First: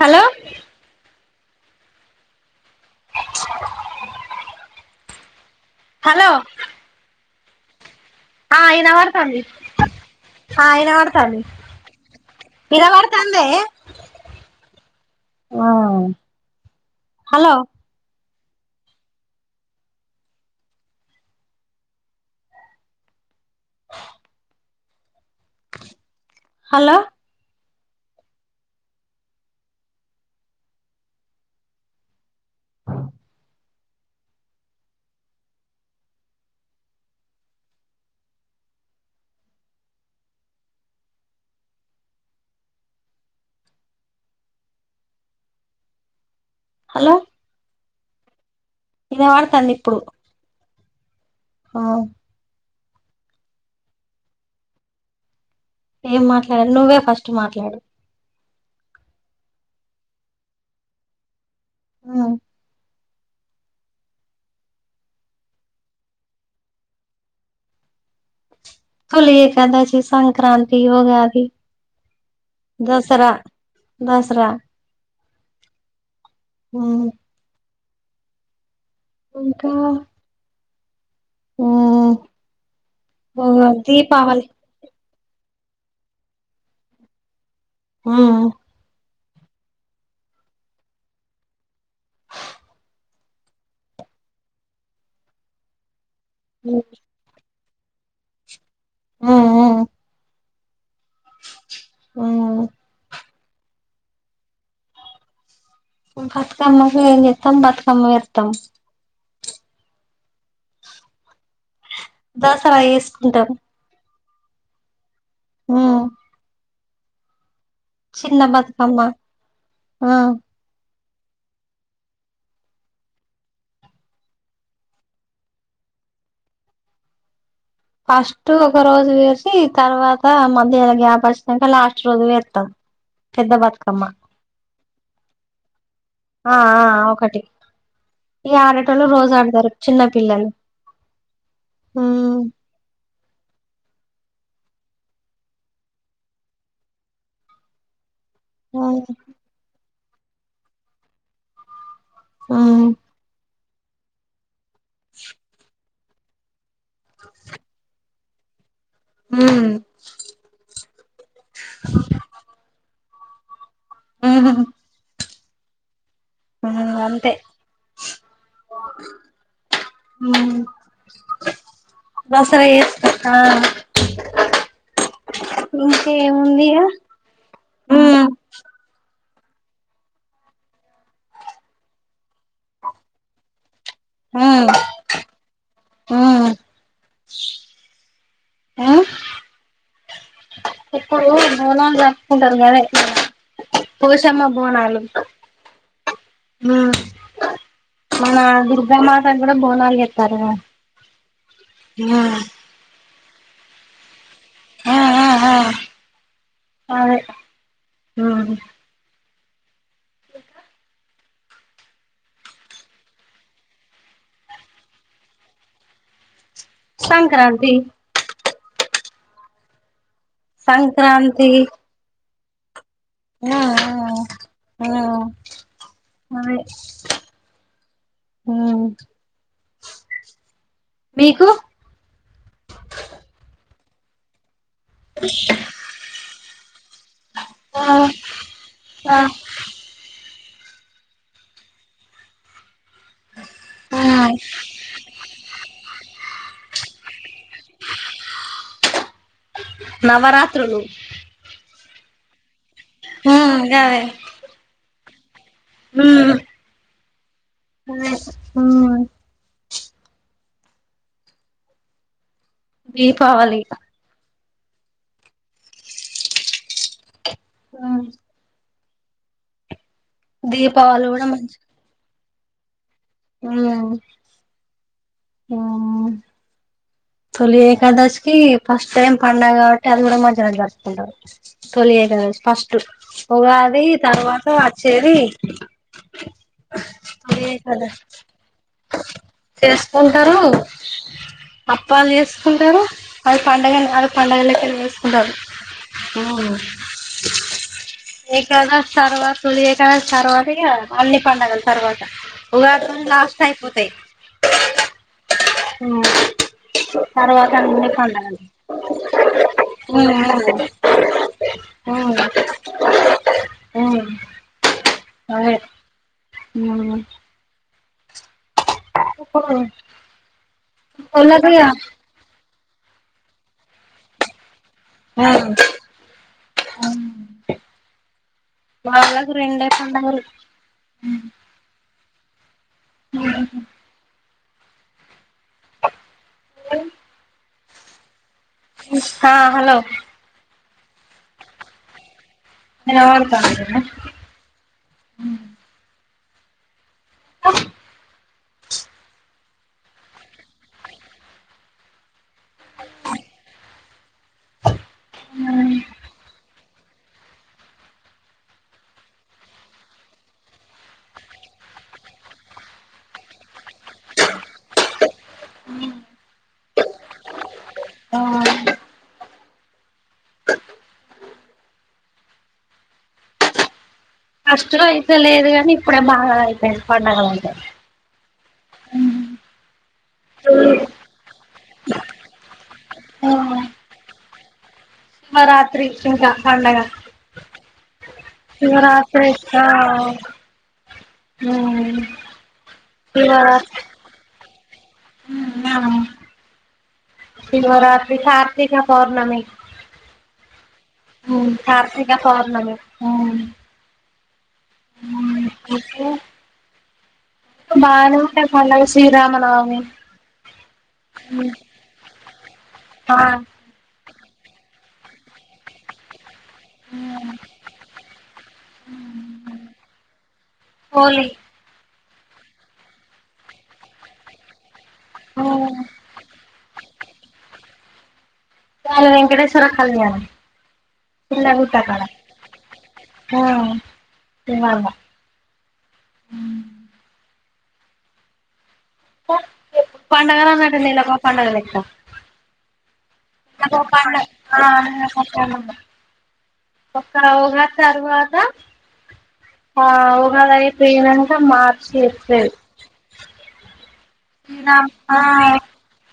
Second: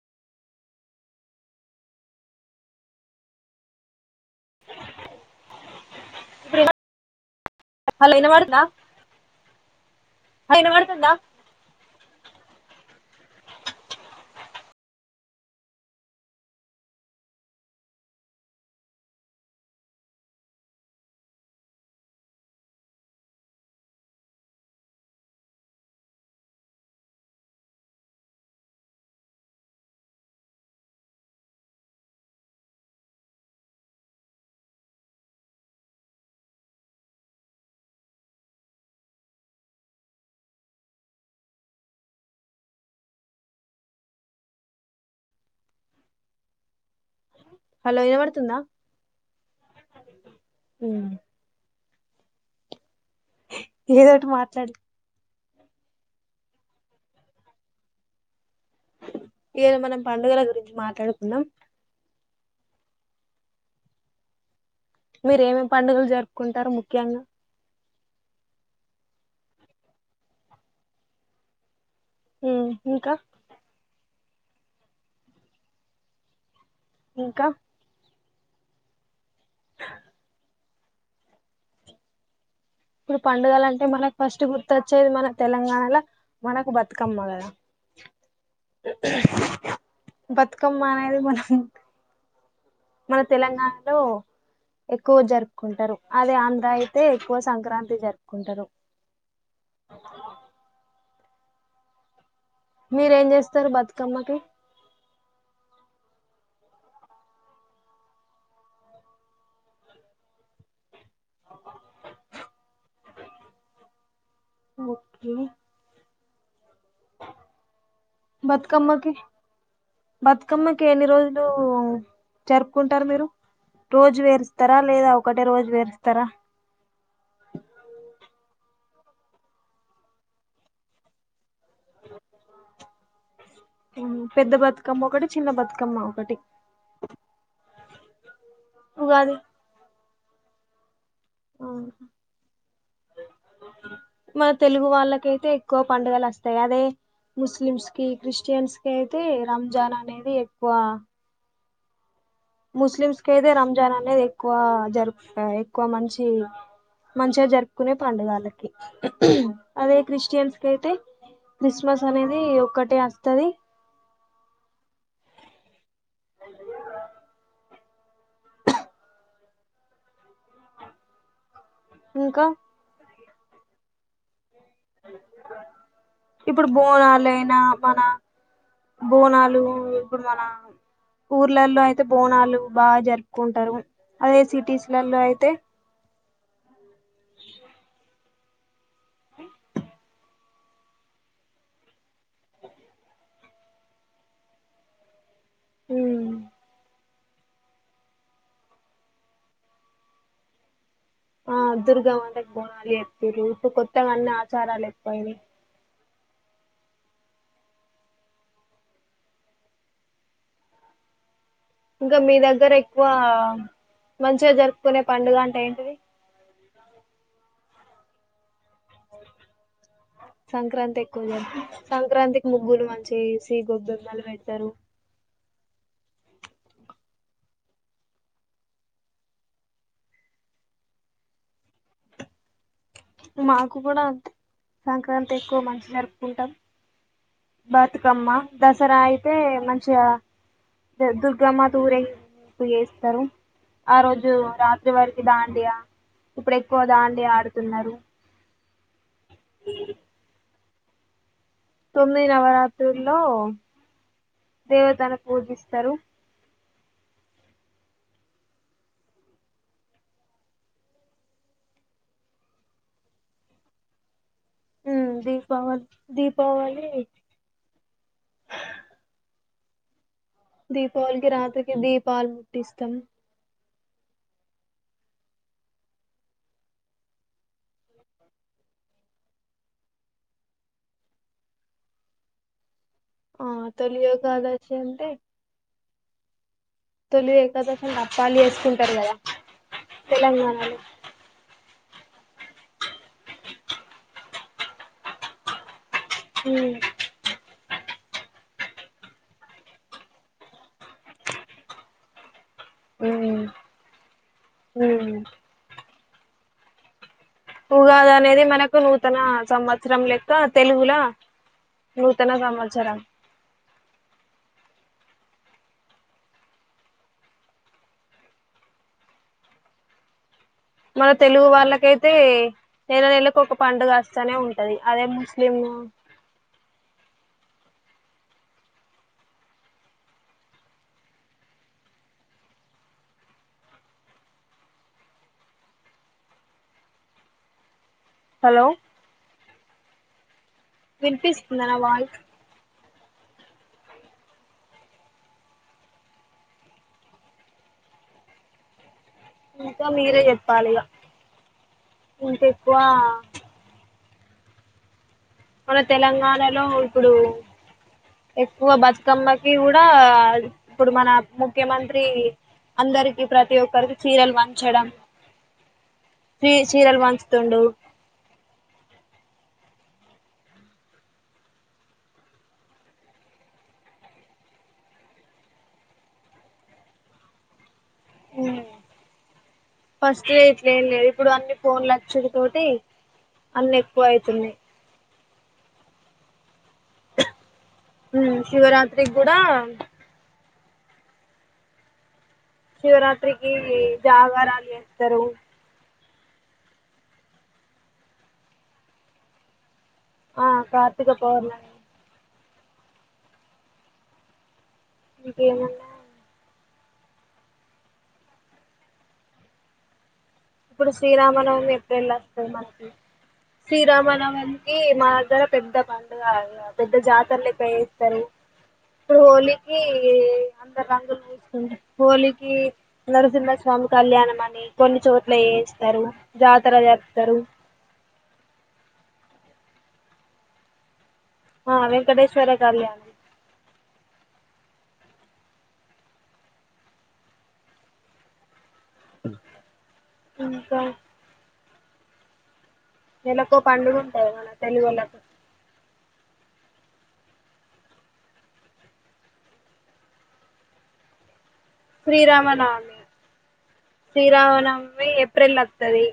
Hello hello hello ఆ వినబడుతుందా ఇనవడ్తంంది. ఆ వినబడుతుందా ఇనవడ్తాంది. ఇనవడ్ తందే హలో హలో హలో హలో ఇనవడుతుందా. ఇనవడుతంద్ ఇప్పుడు ఆహ్ ఏదోటి మాట్లాడు ఏం మాట్లాడాలి నువ్వే ఫస్ట్ మాట్లాడు. ఏయల మనం పండుగల గురించి మాట్లాడుకుందాం. ఆహ్ మీర ఏమేమి పండుగలు జరుపుకుంటారు ముఖ్యంగా. తులి ఏకదాసి, సంక్రాంతి, ఉగాది. ఇంకా దసరా దసరా ఉహ్ ఇంకా ఇంకా ఉహ్ ఇప్పుడు పండుగల అంటే మనకు ఫస్ట్ గుర్తొచ్చేది. మనక్ తెలంగాణల మనకు బతుకమ్మకదా ఉహ్ బతుకమ్మ అనేది మనం మన తెలంగాణలో ఎక్కువ జరుపుకుంటారు. అదే అంద ఉమ్ అయితే ఎక్కువ స్ సంక్రాంతి జరుపుకుంటారు. ఆహ్ ఆ ఉమ్ మీరేం చేస్త స్తరు బతుకమ్మకి బతుకమ్మకు ఏం చేస్తాం బతుకమ్మ వస్తాం అ దసరా వేసుకుంటాం ఓ ఇ చిన్న [inaudible] బతుకమ్మ బతుకమ్మకి ఆ బతుకమ్మ కేనే రోజులు జరుపుకుంటారు మీరు రోజు వేరుస్తారా లేదా ఒకటే రోజు వేరుస్తారా ఫస్ట్ ఒక రోజు వేసి తర్వాత మధ్యలో గ్యాప్ వచ్చినాక లాస్ట్ రోజు వేస్తాం పెద్ద బతుకమ్మ పెద్ద పత బమ్మక్కడ చిన్న బతుకమ్మ ఒకటి ఆ ఒకటి ఈ ఆడటంలో రోజు ఉగాది ఆడతారు చిన్న పిల్లలు ఆ ఉమ్ మన తెలుగు వాళ్ళకైతే ఎక్కువ పండుగలు వస్తాయి అదే ముస్లిమ్స్ కి క్రిస్టియన్స్ కి ఉమ్ అయితే రంజాన్ నది ఎక్కువ ఉమ్ ముస్లిమ్స్ కద రజ జనానే ఎక్కువ జరుపు ఎక్కువ మనిషి ఇ మంచిగా జరుపుకునే పండుగలకి అదే క్రిస్టియన్స్ క అయితే క్రిస్మస్ అనేది ఒక్కటే తది ఆ ఉ అంతే ఓే అ ఇంకా దసరా ఎస్ ఆ ఇంకేముంది ఇప్పుడు ఇగ బోనాలు అయినా మన ఉమ్ బోనాలు ఇప్పుడు మన ఊర్లలో అయితే బోనాలు బాగా జరుపుకుంటారు అదే సిటీస్ల అయితే హు ఇప్పుడు బోనాలు జరుపుకుంటారు కదా పోషమ్మ బోనాలు ఉమ్ హు మన దుర్గమాతకు కూడా బోనాలు చేస్తాండ్రు గా ఆ దుర్గ మాతకి బోనాలు చేస్తాండ్రు ఈ రోటుకి కొత్త అన్న చరా లే ఆ పోయి ఆ అదే ఇంకా మీ దగ్గర ఎక్కువ మంచిగా జరుపుకునే పండుగ అంటే ఏంటిది సంక్రాంతి సంక్రాంతి ఎక్కువ జరుపుకుంటాం సంక్రాంతి ముగ్గులు ఆ చేసి గొబ్బెమ్మలు పెడతారు ఆ ఆ మీకు మా కుపణంత సంక్రాంతి ఎక్కువ మంచి జరుపుకుంటాం ఆ బతుకమ్మ దసరా అయితే మంచిగా ద దుర్గా మాతా ఊరేగింపు చెస్ ఆ రోజు రాత్రి వరకి దాండియా ఇప్పుడు ఎక్కువ దాండియా ఆడుతుండ్రు న్నారు నవరాత్రులు తొమ్మిది నవరాత్రులు లో గవే దేవత స పుదీస్తారు ఆ దీపావళి దీపావళి దీపావళి ఆ దీపావళి కూడా దీపావళకి రాత్రకి దీపాలు ముట్టిస్తాం హు ఉ తొలి ఏకాదశికి ఫస్ట్ టైం పండాగా కాబట్టి అది కూడా మంచిగా జరుపుకుంటమ్ తొలి ఏకాదశి ఫస్ట్ ఆ ఉగాది తొలి తర్వాత ఏకాదశి అంటే వచ్చేది తొలి ఏకాదశి కి అప్పాలు చేసుకుంటారు గదా తెలంగాణలో అప్పలు చేసుకుంటారు అది పండుగ అని గాదు పండుగ లెక్కనే చేసుకుంటారు పోను ఉమ్, ఏకాదశి తర్వాత తొలి ఏకాదశి తర్వాత ఇగ అన్ని పండగలు తర్వాత ఉగాది తోని ఉమ్, లాస్ట్ అయిపోతాయి ఉమ్. హ ఉగాది అనేది మనకు నూతన సంవత్సరం ఉమ్ లెక్క తెలుగుల ఉమ్ నూతన సంవత్సరం ఉమ్ అదే మునుగన్ [unintelligible] మన తెలుగుకు వాళ్ళకిగా వాళ్ళకైతే నెల నెల కి ఒక పండుగ వస్తానే ఉన్ టది అదే ముస్లిమ్ వాళ్లకు రెండే పండుగలు మూడ ఉండని హలో ఉన్ స్తా హలో వినిపిస్తుందా నా వాయి నిలవడుతంది నేను ఆహా ఇంకా మీరే చెప్పాలి ఇగ ఇంకెక్కువ మన తెలంగాణలో ఇప్పుడు పువ్వా బతుకమ్మకి గుడా ఇప్పుడు మన ముఖ్యమంత్రి అందరికి ప్రతి ఒక్కరికి చీరలు వంచడం చీ చీరలు వంచుతుండు ఆ కష్టం అయితే లేదు గాని ఇప్పుడే బాగా అయిపోంది పండగలంతా ఉ ఫస్ట్ డే ఇట్లా ఏం లేదు ఇప్పుడు అన్నిప్ ఫోన్ల అచ్చులు తోటి అన్ని ఎక్కువ అయితున్నాయి మా రాత్రి ఇంకా దండగా చివరు ఆఫ్ శివరాత్రికి కూడా చేసిన న శివరాత్రి కి జగారలు ఉ మ్యాను శివరాత్రి కార్తిక పౌర్ణమి ఆ కార్తీక పౌర్ణమి సార్ల మీ ఆ ఉ ఇంకేమన్నా కిత్తే బానె ఉంటది పండగ శ్రీరామనమి. ఇప్పుడు శ్రీరామనవమి ఏప్రిల్ల వస్తది మనకి. ఆ శ్రీరామనవమ్ వమికి మా దగ్గర పెద్ద పండుగ అది. పెద్ద జాతర లెక్క చేస్తరు, ఇప్పుడు హోలీకి అందర్ రంగులు హోలీ పూసుకుంటర్ హోలీకి నరసింహస్వామి కళ్యాణం అని, కొన్ని చోట్ ట్ల చేస్తరు, జాతర జర్పుతరు. ట వెంకటేశ్వర కళ్యాణం. తెల్ల గుట్ట ఆ కాడ, వెంకటేశ్వర కళ్యాణం ఆ [unintelligible] ఉమ్ పండగలన్నంక ఇంకా నెలకో పండగ లెక్క. నెలకో అదొ పండుగ పండగ, ఉంటది మన ఆ తెలుగోళ్ళకు [unintelligible] అక్కడ ఉగాది తర్వాత, ఆ ఉగాది అయిపోయినంక మా శ్రీరామనవమి. శ్రీరామ్ శ్రీరామనవమి ఆ ఏప్రిళ్ల అత్తది.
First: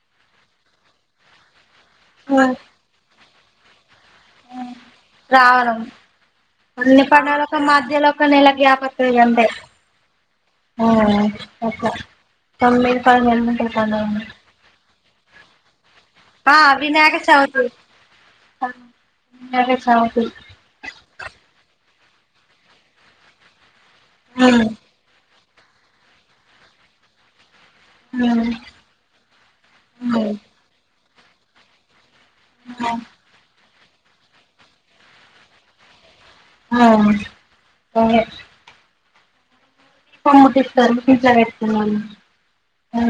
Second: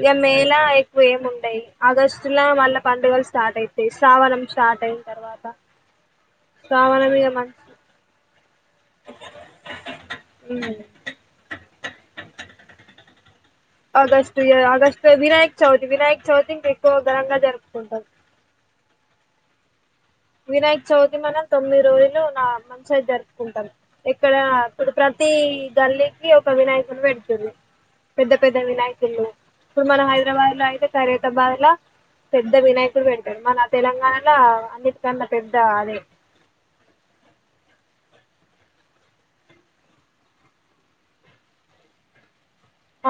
ఇగ మే ల, ఎక్కువ ఏం ఉండయ్. ఆగస్టులా మళ్ళ పండుగలు స్ స్టార్ట్ అయిత్ రావడం, అన్ని శ్రావణం ఇగ మంచి పండగలకు మధ్యలోక నెల గ్యాపొత్తది గంతే, ఆ. అట్ల, తొమ్మిది పది మంది ఆగస్ట్ ఇగ ఆగస్ తె వినాయక చౌ ఇ వినాయక చవితి ఆ ఇంక ఎక్కువ వినాయక ఘనంగా జరుపుకుంటాం. అదే, సం వినాయక చౌతి మనం తొమ్మిది రోజుల్ నా మంచిగ జరుపుకుంటం. ఇక్కడా, ఉమ్ ఇప్పుడు ప్రతి ఇ గల్లికి ఒక వినాయకుడిని పెదుతుర్రు. పెద్ద పెద్ద ఉమ్ వినాయకుళ్ళు, ఇప్పుడు మన హైదరాబాద్ ల అయితే ఖైరతాబాద్ ల పెద్ద వినాయకుడు పెడతడు, మా న తెలంగాణల అన్ని ప్ కన్న పెద్ద అదే ఆ సమ్ముటిస్తారు ఇంట్లా పెడుతున్నా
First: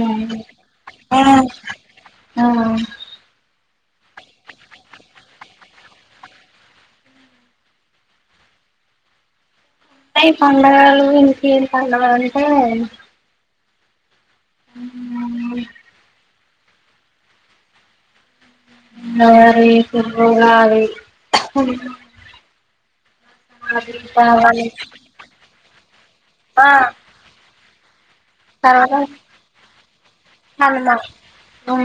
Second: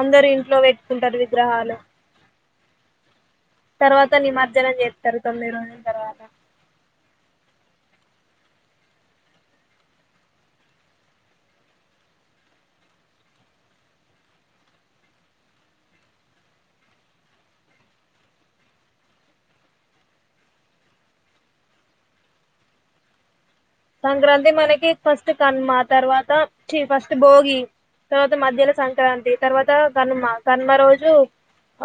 అందరుూ ఇంట్లో పెట్టుకుంటారు విగ్రహాలు ఆ తర్వాత నిమజ్జనం చేస్తారు తొమ్మిది రోజుల తర్వాత అ ఈ పడుగలు ఇక ఏం పంండగ అంటే మరి కురుగావి సంక్రాంతి మనకి ఫస్ట్ కన్మ తర్వాత ఆ ఫస్ట్ భోగి తర్వాత మధ్యలో తర్వాత సంక్రాంతి తర్వాత నుమ గన్మ హనుమ రోజు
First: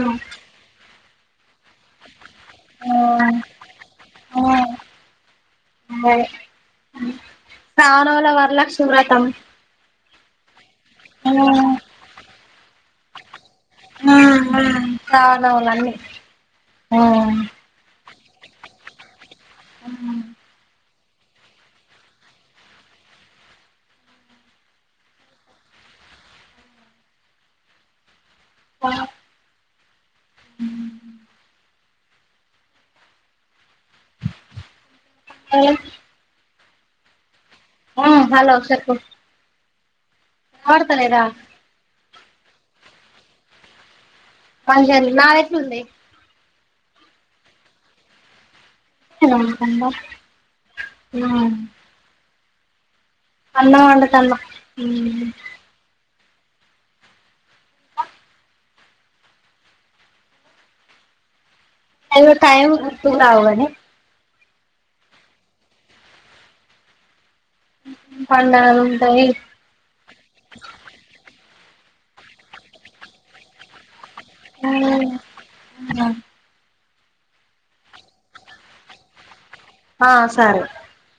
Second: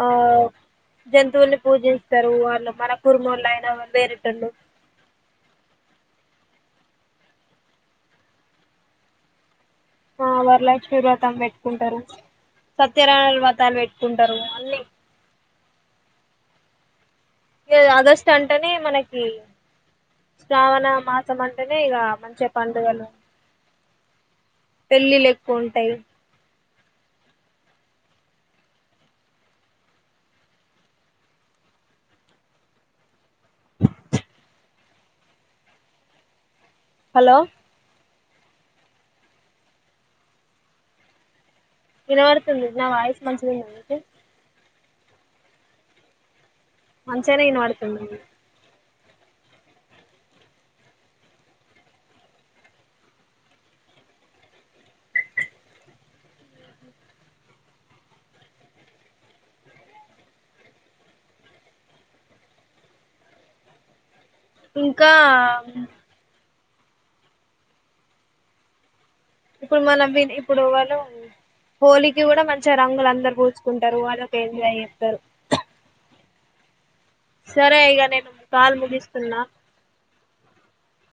ఆ జతువులు పూజిస్తారు వాళ్ళు ఆ మన కుర్మ వాళ్ళ అయిన వా ఆ వేరేటు రానల వర్ల సూరతం ఆ వర్తే శీర్వ్రతం పెట్టుకుంటారు సత్యారయణ వ్రతాలు ఆ పెట్టుకుంటారు ఆ అన్ని కావాలవలన్నీ ఆ అంటనే మనకి శవణ మాసం అంటేనే ఇక మంచిగా పండుగలు పెళ్ళిళ్ళ ఎక్కువ ఉంటాయి ఆ అ అ హలో హలో చెకు వాతారదా మంచిలి ఉతే అ నా ఎతులు ఉంది మంచిసర ఇను వాడుతుంను [unintelligible] అమ్న్న వంటత అమ్న్న అవ టైమ్ తల అవగానే ఇంకా పళ ఇప్పుడు మనం ఇప్పుడు వాళ్ళు హోలీకి కూడా మంచిగా రంగులు అందరుూ పూసుుకుంటారు వా అ సరే ఇగ నేను కాల్ ముగిస్తున్నా ఆ సరే